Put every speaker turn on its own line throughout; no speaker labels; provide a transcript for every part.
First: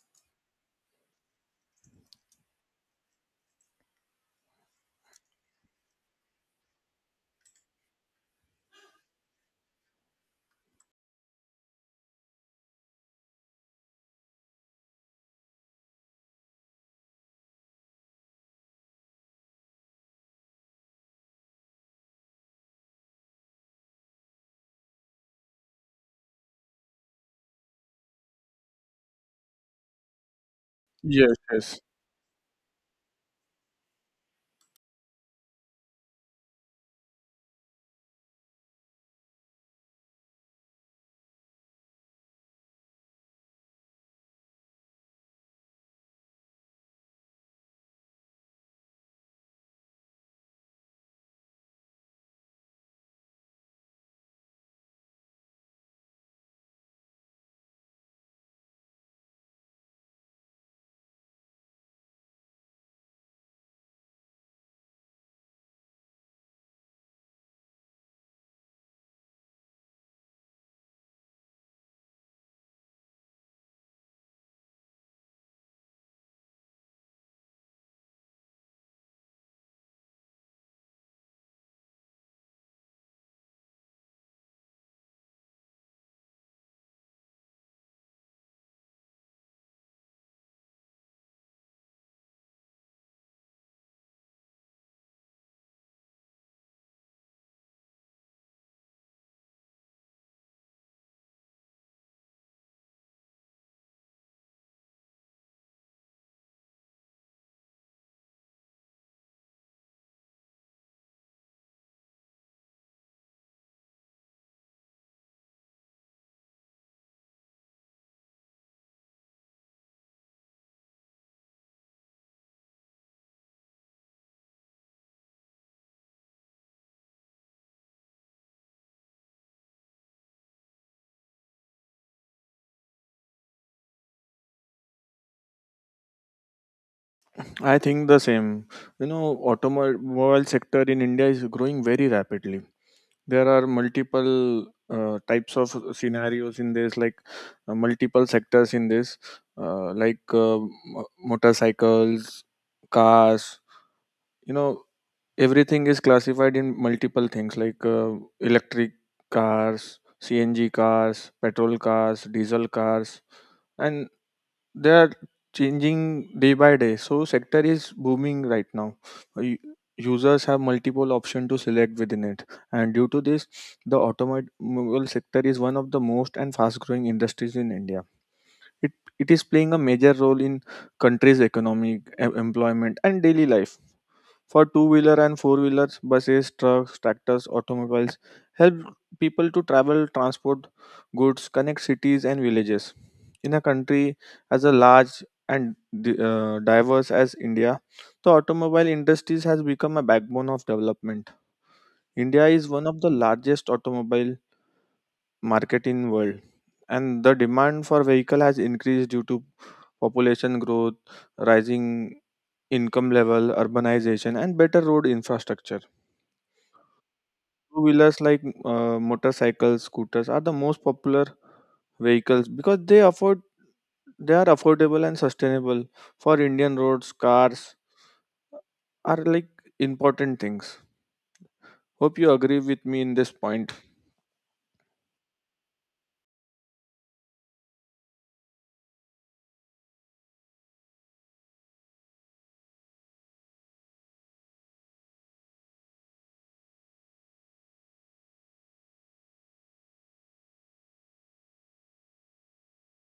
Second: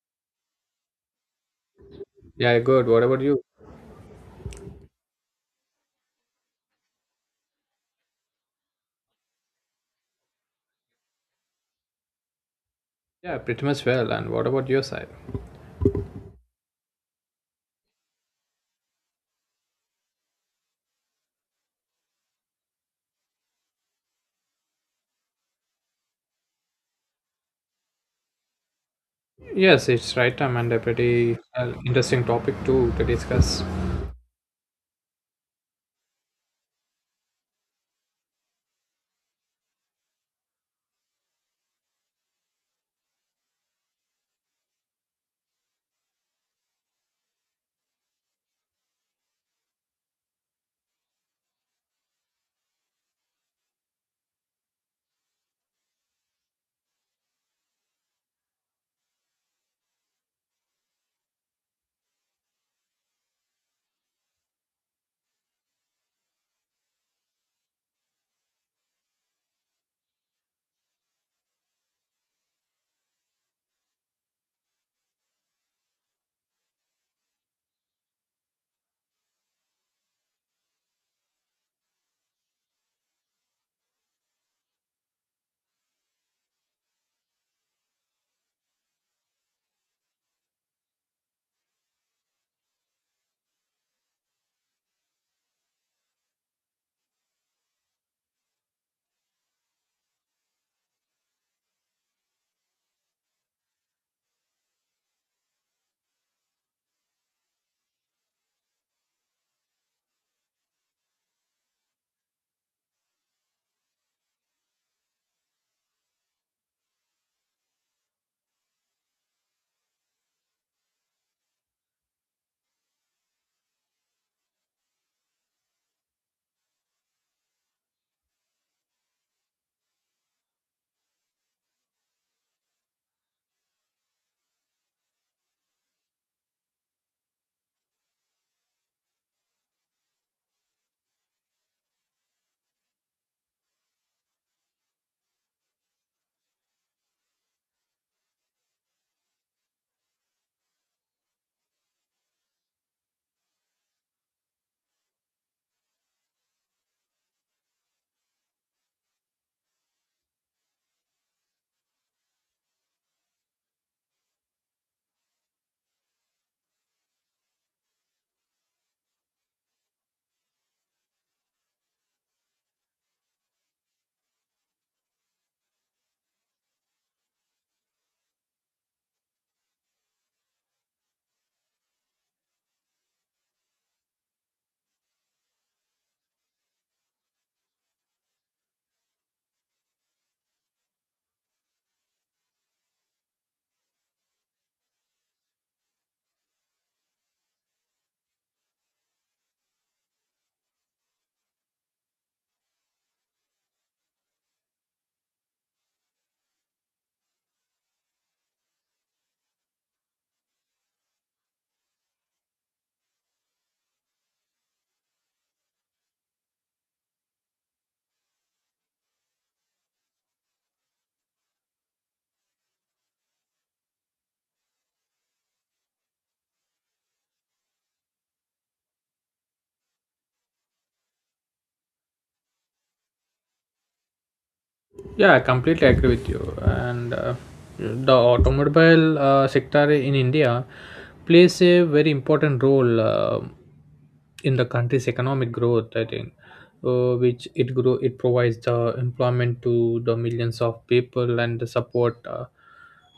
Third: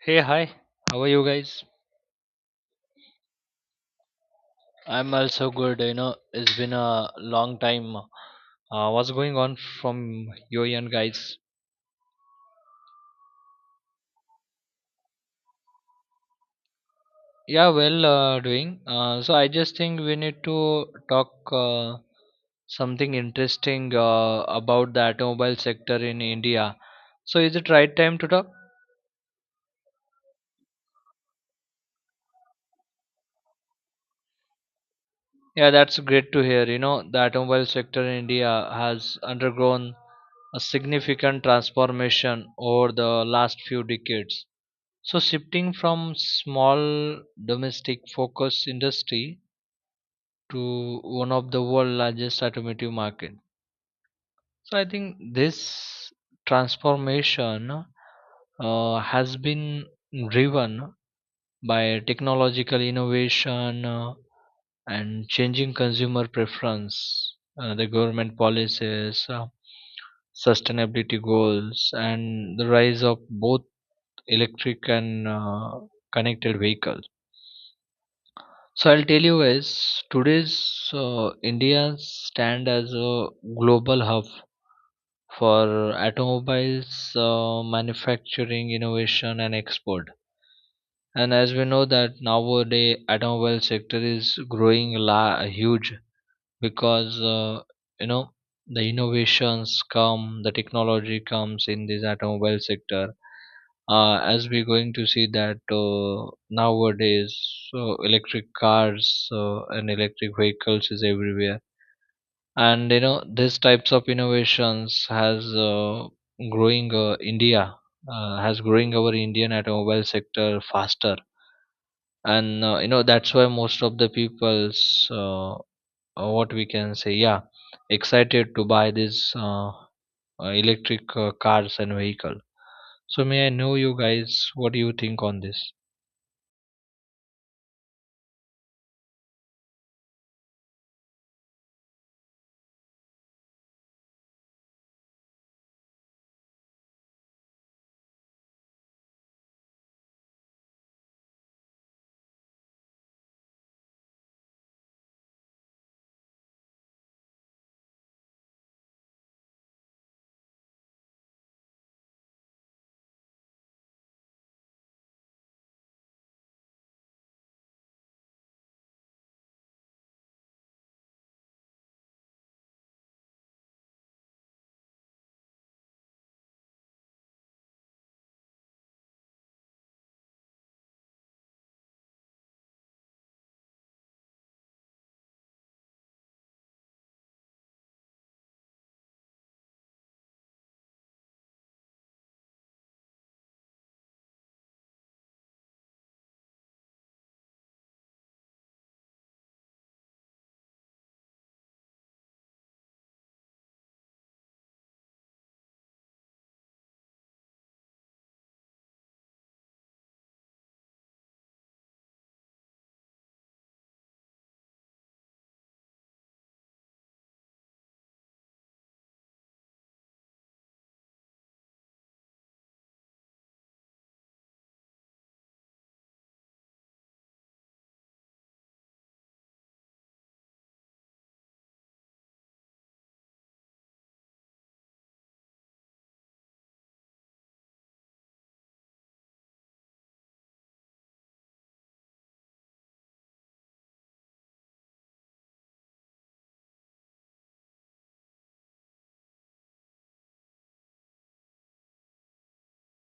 Hey, hi. How are you guys?
Yeah, good. What about you?
I'm also good. You know, it's been a long time. What's going on from your end, guys?
Yeah, pretty much well. And what about your side?
Yeah, well, doing. So I just think we need to talk something interesting about the automobile sector in India. So is it right time to talk?
Yes, it's right time and a
Yes,
pretty
yes.
interesting topic too to discuss.
Yeah, that's great to hear. You know, the automobile sector in India has undergone a significant transformation over the last few decades. So shifting from small domestic focus industry to one of the world largest automotive market. So I think this transformation has been driven by technological innovation, and changing consumer preference, the government policies, sustainability goals, and the rise of both electric and connected vehicles. So I'll tell you guys, today's India stand as a global hub for automobiles manufacturing, innovation, and export. And as we know that nowadays automobile sector is growing huge because you know the innovations come, the technology comes in this automobile sector, as we're going to see that nowadays so electric cars and electric vehicles is everywhere. And you know, these types of innovations has growing india, has growing our indian automobile sector faster. And, that's why most of the people's, what we can say yeah excited to buy this, electric, cars and vehicle. So may I know, you guys, what do you think on this?
I think the same. You know, automobile sector in India is growing very rapidly. There are multiple types of scenarios in this, like multiple sectors in this, uh, like uh, motorcycles, cars. You know, everything is classified in multiple things, like electric cars, CNG cars, petrol cars, diesel cars, and they are changing day by day, so sector is booming right now. U- Users have multiple options to select within it, and due to this the automobile sector is one of the most and fast growing industries in India. It, it is playing a major role in country's employment and daily life. For two-wheeler and four-wheelers, buses, trucks, tractors, automobiles help people to travel, transport goods, connect cities and villages. In a country as a large and diverse as India, the automobile industries has become a backbone of development. India is one of the largest automobile market in world, and the demand for vehicle has increased due to population growth, rising income level, urbanization, and better road infrastructure. Two wheelers like motorcycles, scooters are the most popular vehicles because they are affordable and sustainable for Indian roads. Cars are like important things. Hope you agree with me in this point.
Yeah, I completely agree with you. And the automobile sector in India plays a very important role in the country's economic growth. I think, which it grow it provides the employment to the millions of people and the support.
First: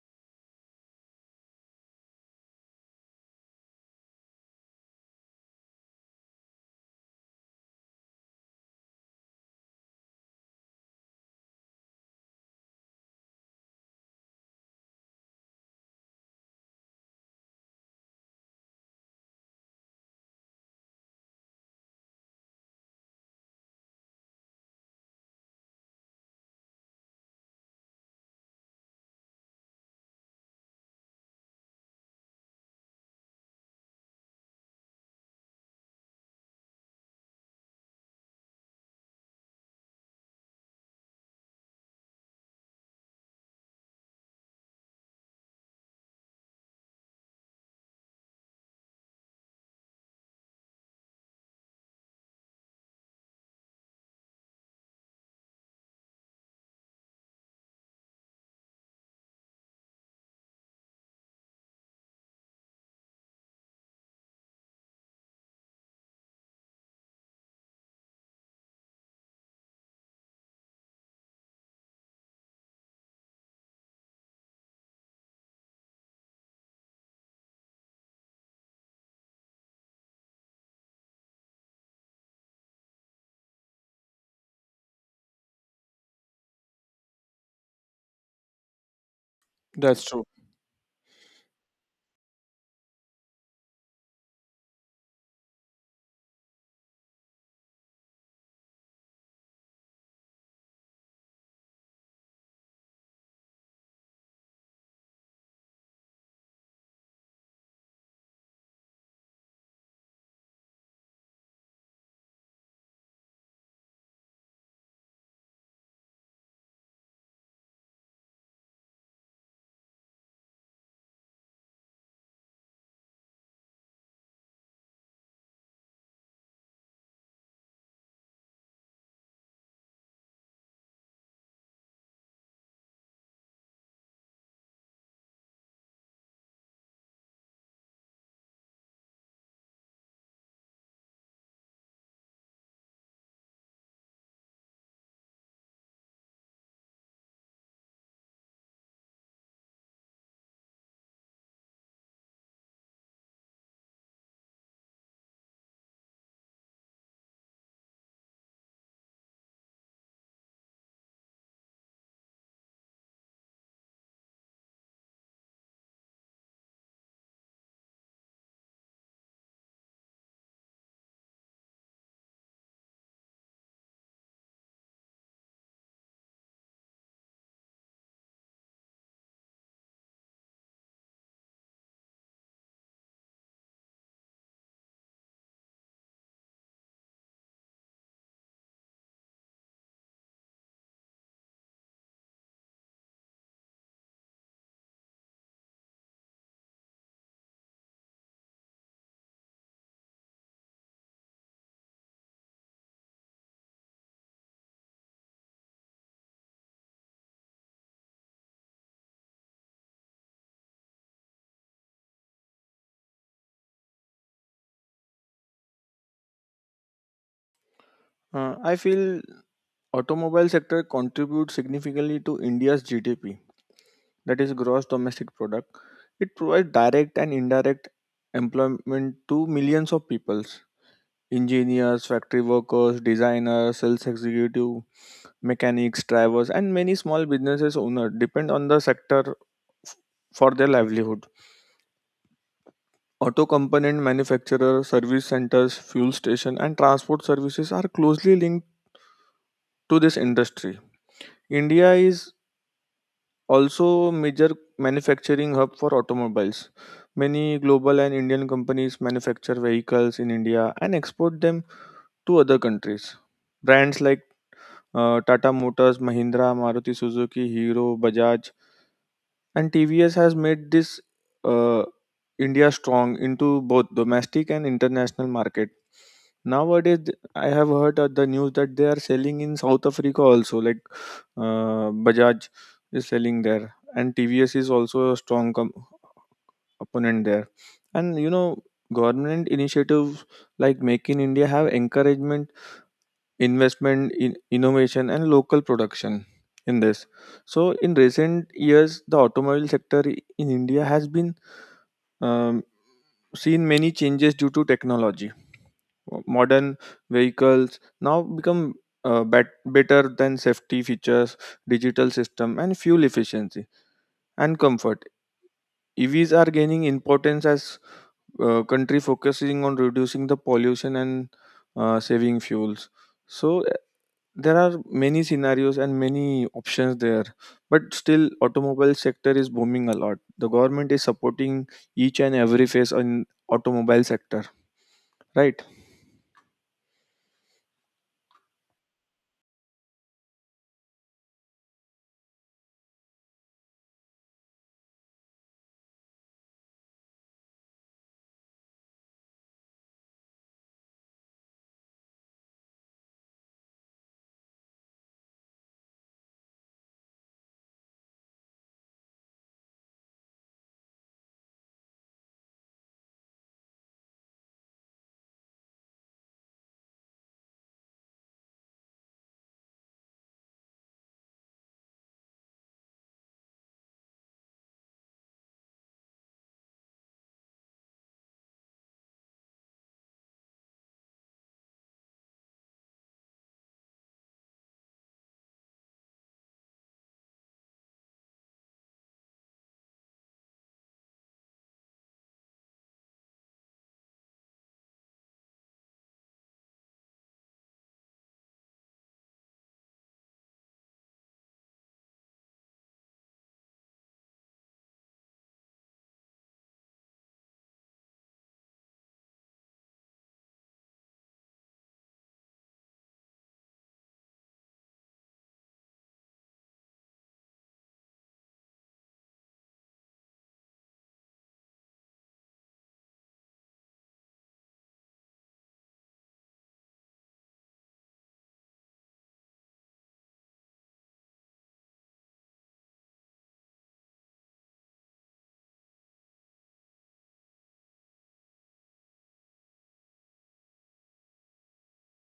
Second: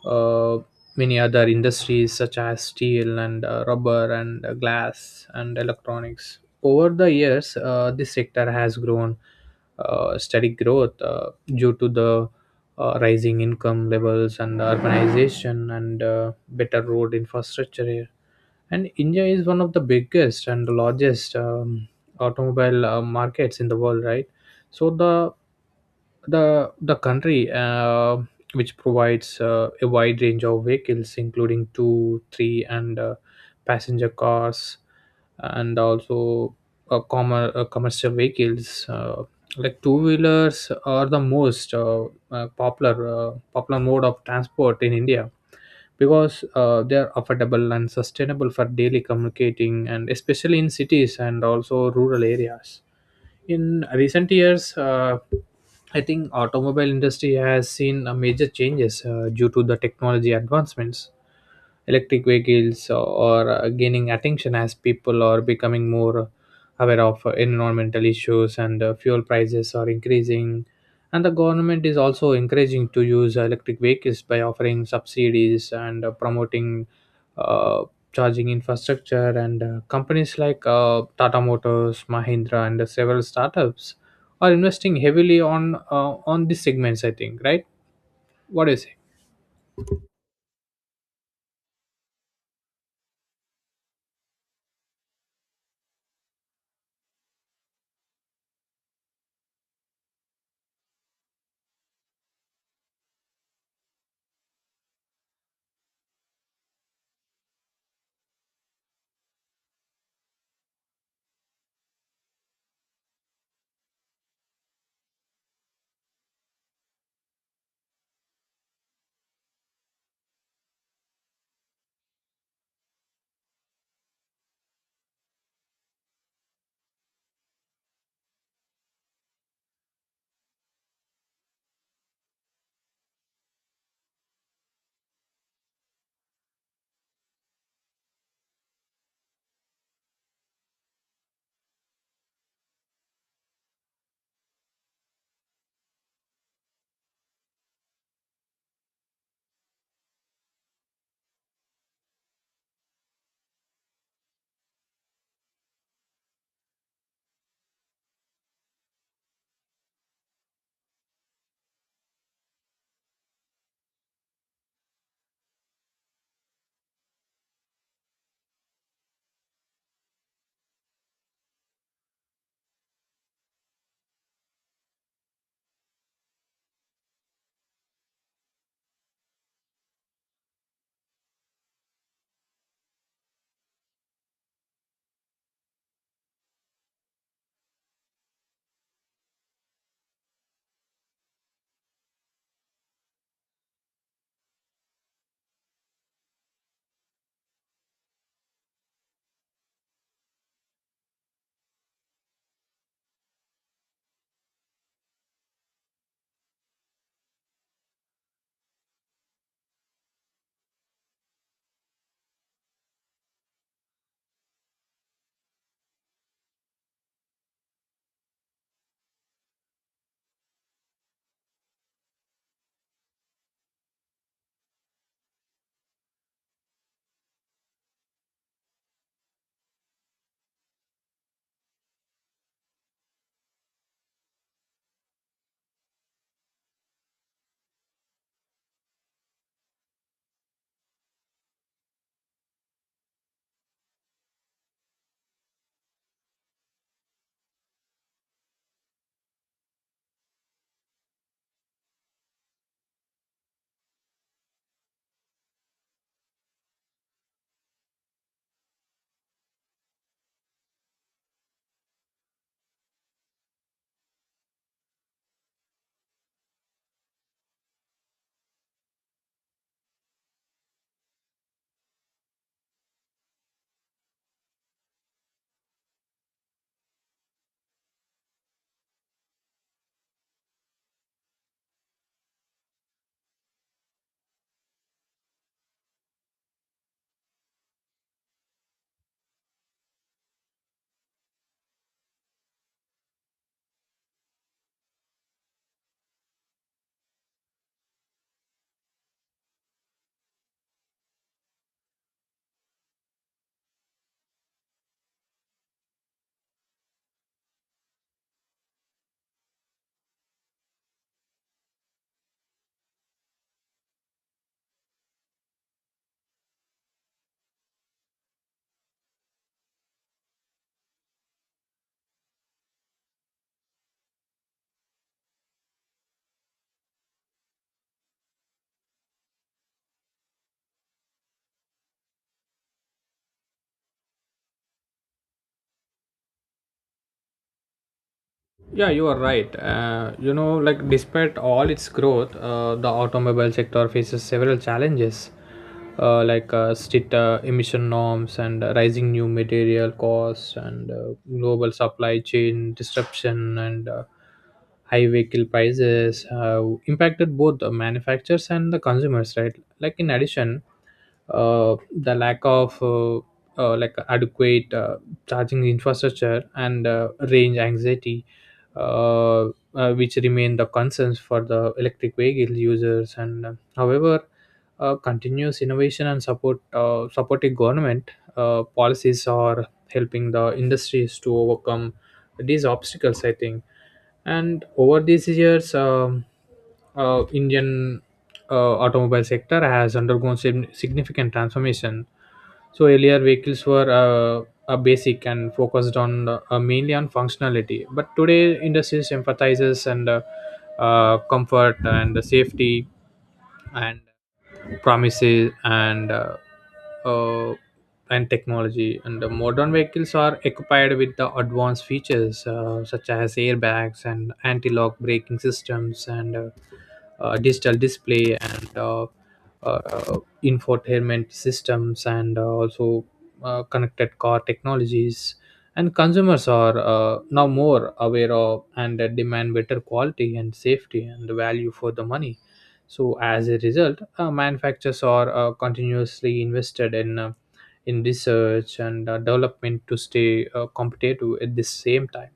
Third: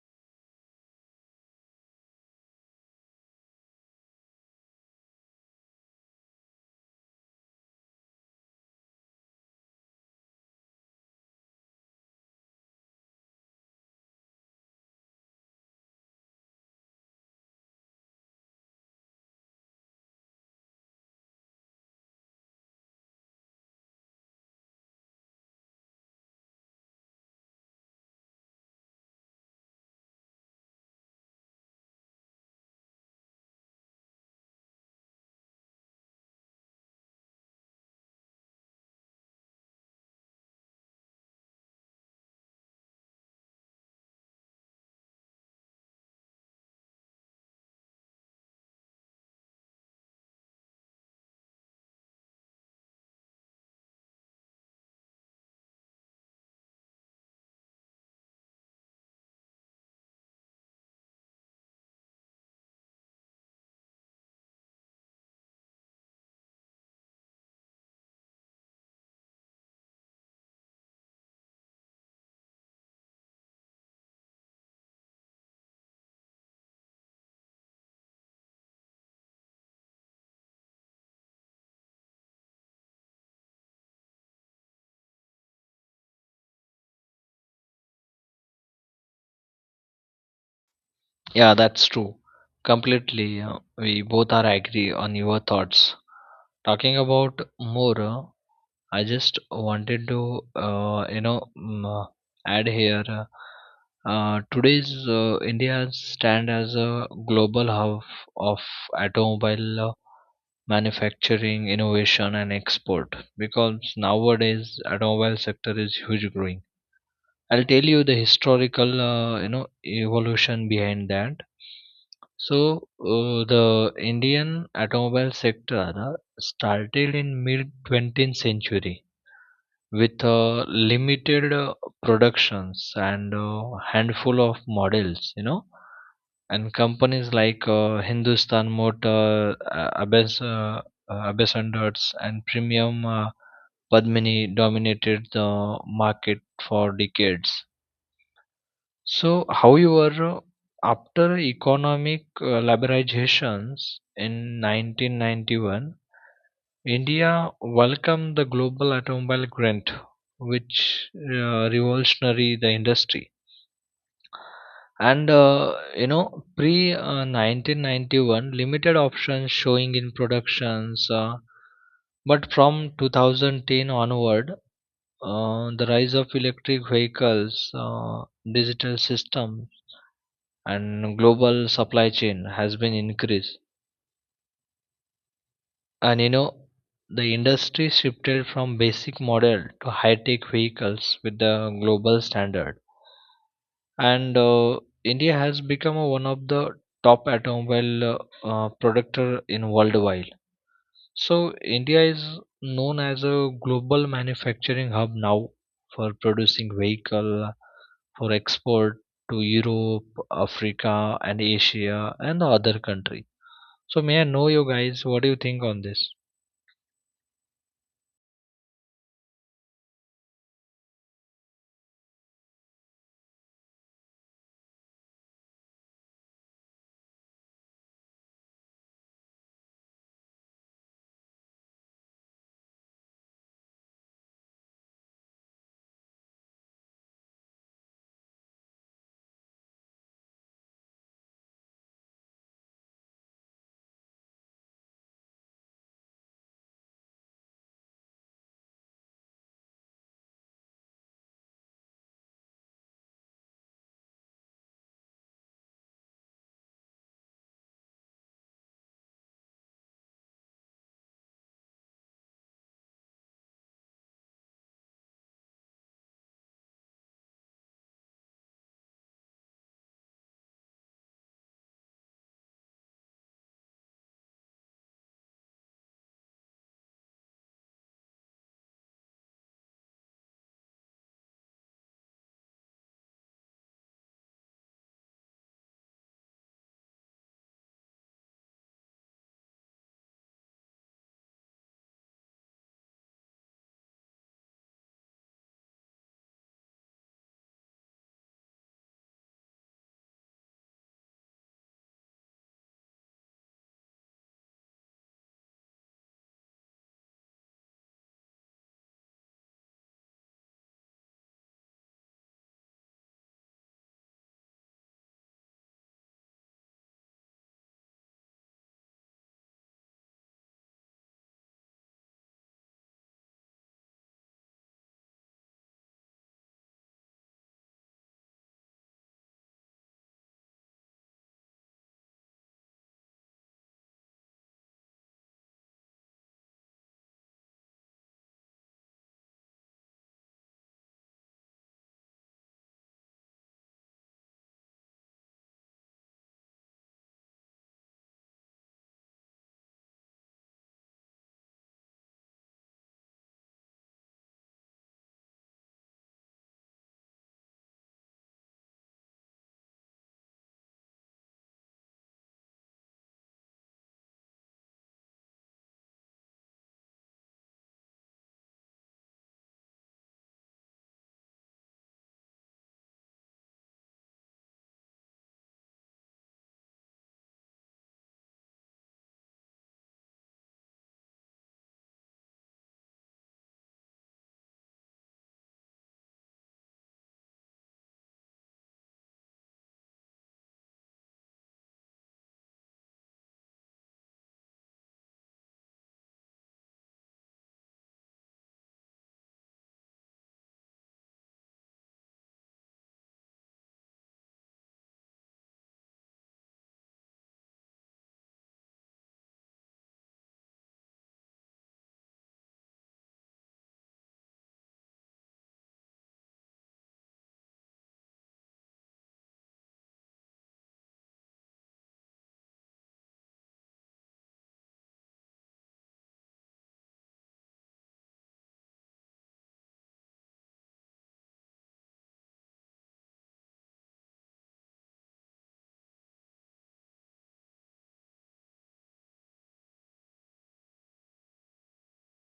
uh, Many other industries such as steel and rubber and glass and electronics. Over the years, this sector has grown steady growth due to the rising income levels and urbanization and better road infrastructure, and India is one of the biggest and the largest automobile markets in the world, right? So the country, which provides a wide range of vehicles, including two, three, and passenger cars, and also commercial vehicles, like two wheelers are the most popular mode of transport in India because they are affordable and sustainable for daily communicating and especially in cities and also rural areas. In recent years, I think automobile industry has seen major changes due to the technology advancements. Electric vehicles or gaining attention as people are becoming more aware of environmental issues and fuel prices are increasing, and the government is also encouraging to use electric vehicles by offering subsidies and promoting uh, charging infrastructure. And companies like Tata Motors, Mahindra, and several startups are investing heavily on these segments. I think, right? What do you say?
That's true.
Yeah, that's true. Completely, we both are agree on your thoughts. Talking about more, I just wanted to, uh, you know mm, uh, add here, today's india stand as a global hub of automobile manufacturing, innovation, and export. Because nowadays, automobile sector is huge growing. I'll tell you the historical, evolution behind that. So the Indian automobile sector started in mid 20th century with limited productions and a handful of models, you know, and companies like hindustan motor, abbas and Dutz, and premium padmini dominated the market for decades. So however, after economic liberalizations in 1991, India welcomed the global automobile grant, which revolutionary the industry. And you know, pre 1991, limited options showing in productions. But from 2010 onward, the rise of electric vehicles, digital systems, and global supply chain has been increased. And you know, the industry shifted from basic model to high tech vehicles with the global standard. And India has become one of the top automobile, productor in worldwide. So India is known as a global manufacturing hub now for producing vehicle for export to Europe, Africa, and Asia and the other country. So may I know, you guys, what do you think on this?
I feel automobile sector contributes significantly to India's GDP, that is gross domestic product. It provides direct and indirect employment to millions of people. Engineers, factory workers, designers, sales executive, mechanics, drivers, and many small businesses owners depend on the sector f- for their livelihood. Auto component manufacturers, service centers, fuel station, and transport services are closely linked to this industry. India is also a major manufacturing hub for automobiles. Many global and Indian companies manufacture vehicles in India and export them to other countries. Brands like Tata Motors, Mahindra, Maruti Suzuki, Hero, Bajaj, and TVS has made this uh, India strong into both domestic and international market. Nowadays, I have heard the news that they are selling in South Africa also. Like Bajaj is selling there, and TVS is also a strong opponent there. And you know, government initiatives like Make in India have encouragement investment in innovation and local production in this. So in recent years the automobile sector in India has been, um, seen many changes due to technology. Modern vehicles now become better than safety features, digital system and fuel efficiency and comfort. EVs are gaining importance as country focusing on reducing the pollution and saving fuels. So there are many scenarios and many options there, but still automobile sector is booming a lot. The government is supporting each and every phase on automobile sector, right?
Yeah, you are right. You know, like despite all its growth, the automobile sector faces several challenges, like strict emission norms and rising new material costs and global supply chain disruption and high vehicle prices have impacted both the manufacturers and the consumers, right? Like in addition, uh, the lack of like adequate charging infrastructure and range anxiety, uh, which remain the concerns for the electric vehicle users. And however, continuous innovation and supporting government policies are helping the industries to overcome these obstacles, I think. And over these years, Indian automobile sector has undergone significant transformation. So earlier vehicles were a basic and focused on mainly on functionality, but today industries emphasizes and comfort and safety and promises uh, and technology. And the modern vehicles are equipped with the advanced features, such as airbags and anti-lock braking systems and digital display and uh, infotainment systems, and also connected car technologies. And consumers are now more aware of and demand better quality and safety and value for the money. So as a result, manufacturers are continuously invested in research and development to stay competitive at the same time.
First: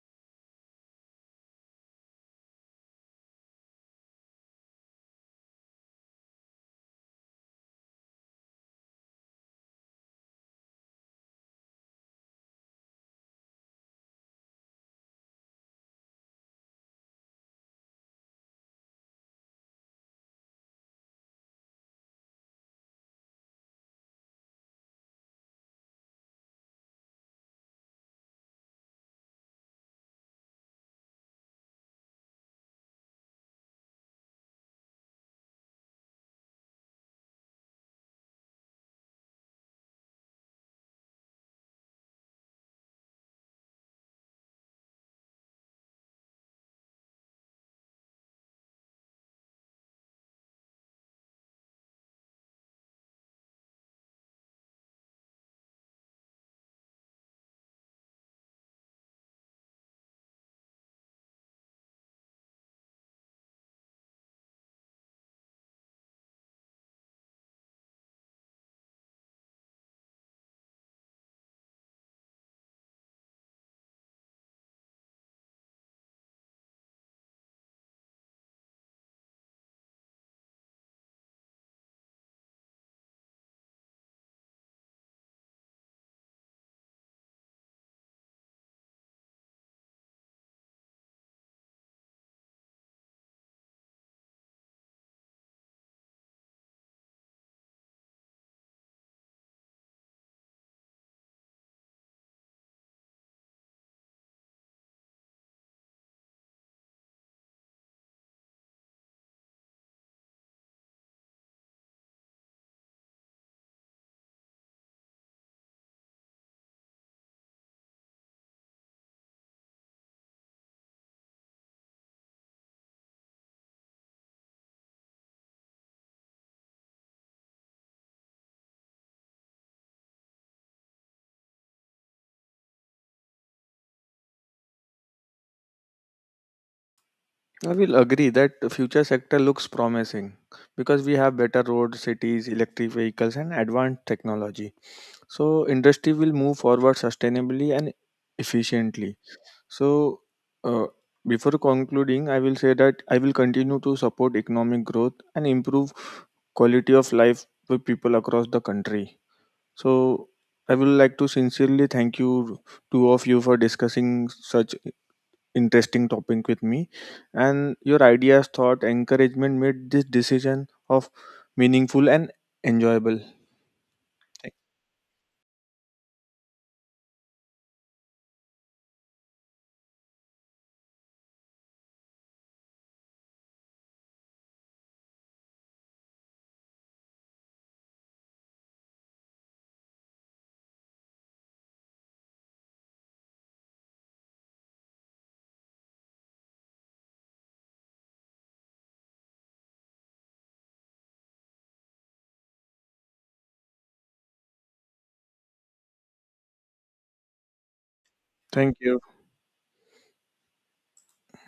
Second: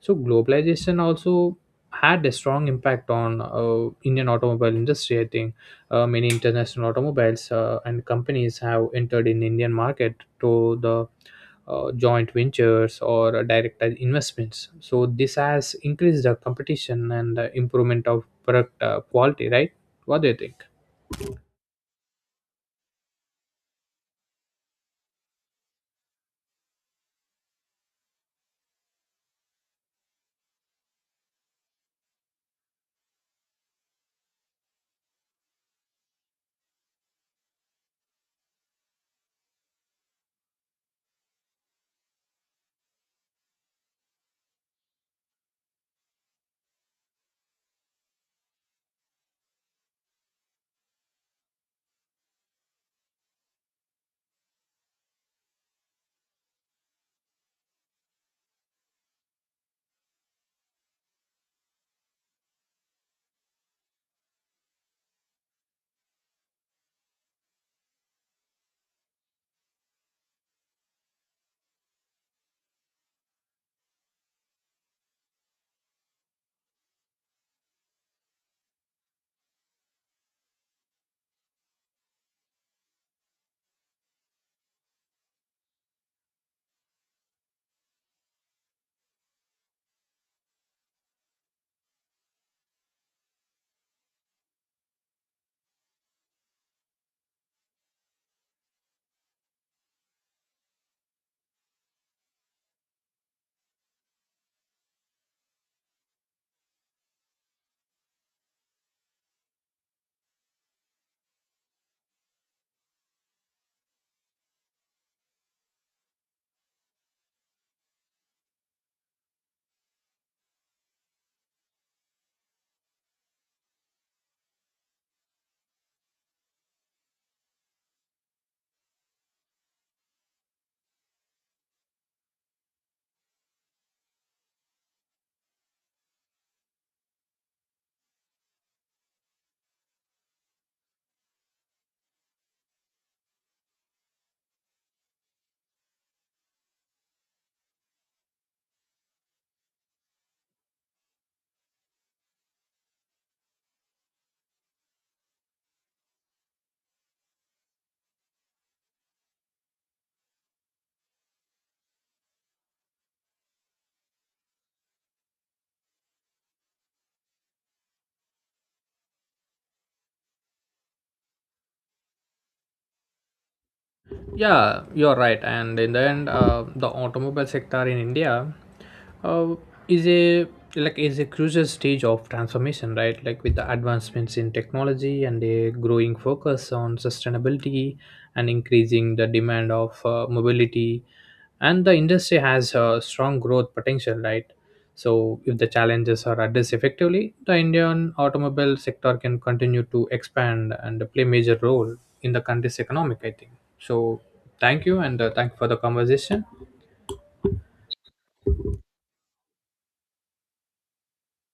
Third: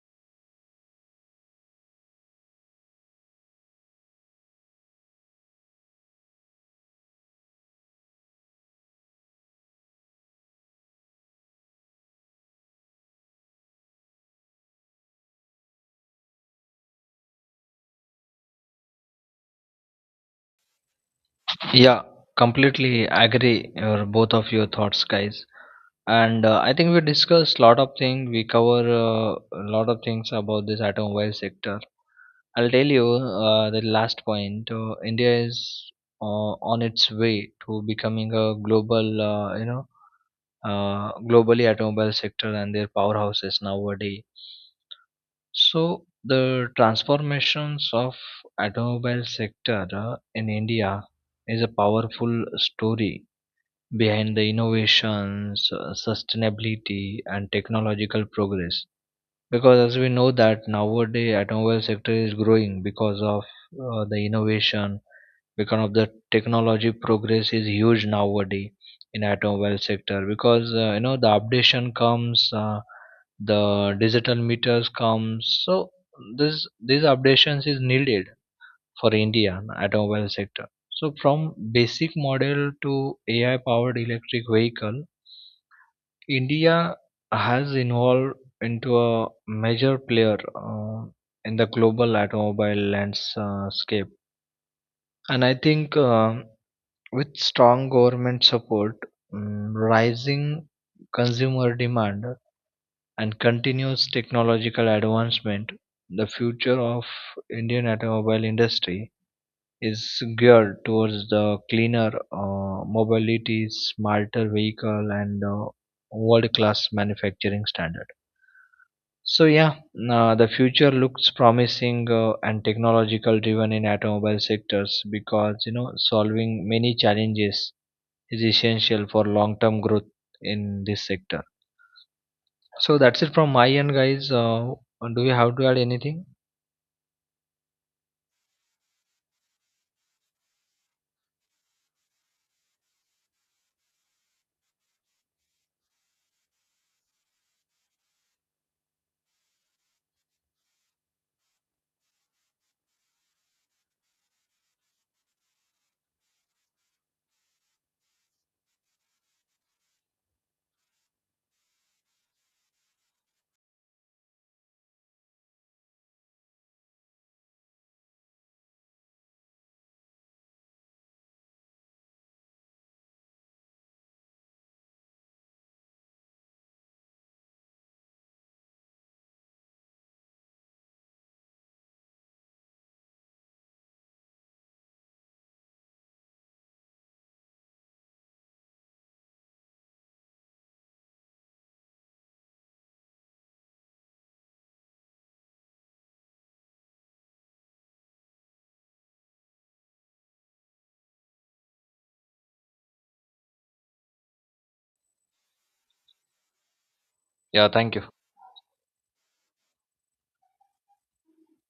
So globalization also had a strong impact on Indian automobile industry, I think. Many international automobiles and companies have entered in Indian market through the joint ventures or direct investments, so this has increased the competition and improvement of product quality, right? What do you think?
Yeah, completely agree or both of your thoughts, guys. And I think we discussed lot of things. We cover a lot of things about this automobile sector. I'll tell you the last point. India is on its way to becoming a global, globally automobile sector and their powerhouses nowadays. So the transformations of automobile sector in India is a powerful story behind the innovations, sustainability and technological progress, because as we know that nowadays automobile sector is growing because of the innovation, because of the technology progress is huge nowadays in automobile sector. Because, the updation comes, the digital meters comes. So this these updations is needed for indian automobile sector. So from basic model to ai powered electric vehicle, India has evolved into a major player in the global automobile landscape. And I think with strong government support, rising consumer demand, and continuous technological advancement, the future of Indian automobile industry is geared towards the cleaner mobility, smarter vehicle, and world-class manufacturing standards. So yeah, the future looks promising and technological driven in automobile sectors, because you know, solving many challenges is essential for long term growth in this sector. So that's it from my end, guys. Do you have to add anything?
I will agree that the future sector looks promising because we have better roads, cities, electric vehicles and advanced technology, so industry will move forward sustainably and efficiently. So, uh, before concluding I will say that I will continue to support economic growth and improve quality of life for people across the country. So, I would like to sincerely thank you, two of you, for discussing such interesting topic with me. And your ideas, thought, encouragement made this decision of meaningful and enjoyable. Thank
Yeah, you're right. And in the end, the automobile sector in India uh, is a like is a crucial stage of transformation, right? Like with the advancements in technology and a growing focus on sustainability and increasing the demand of mobility, and the industry has a strong growth potential, right? So, if the challenges are addressed effectively, the Indian automobile sector can continue to expand and play major role in the country's economic. I think so. Thank you, and thank you for the conversation.
Yeah, thank you.
Thank you.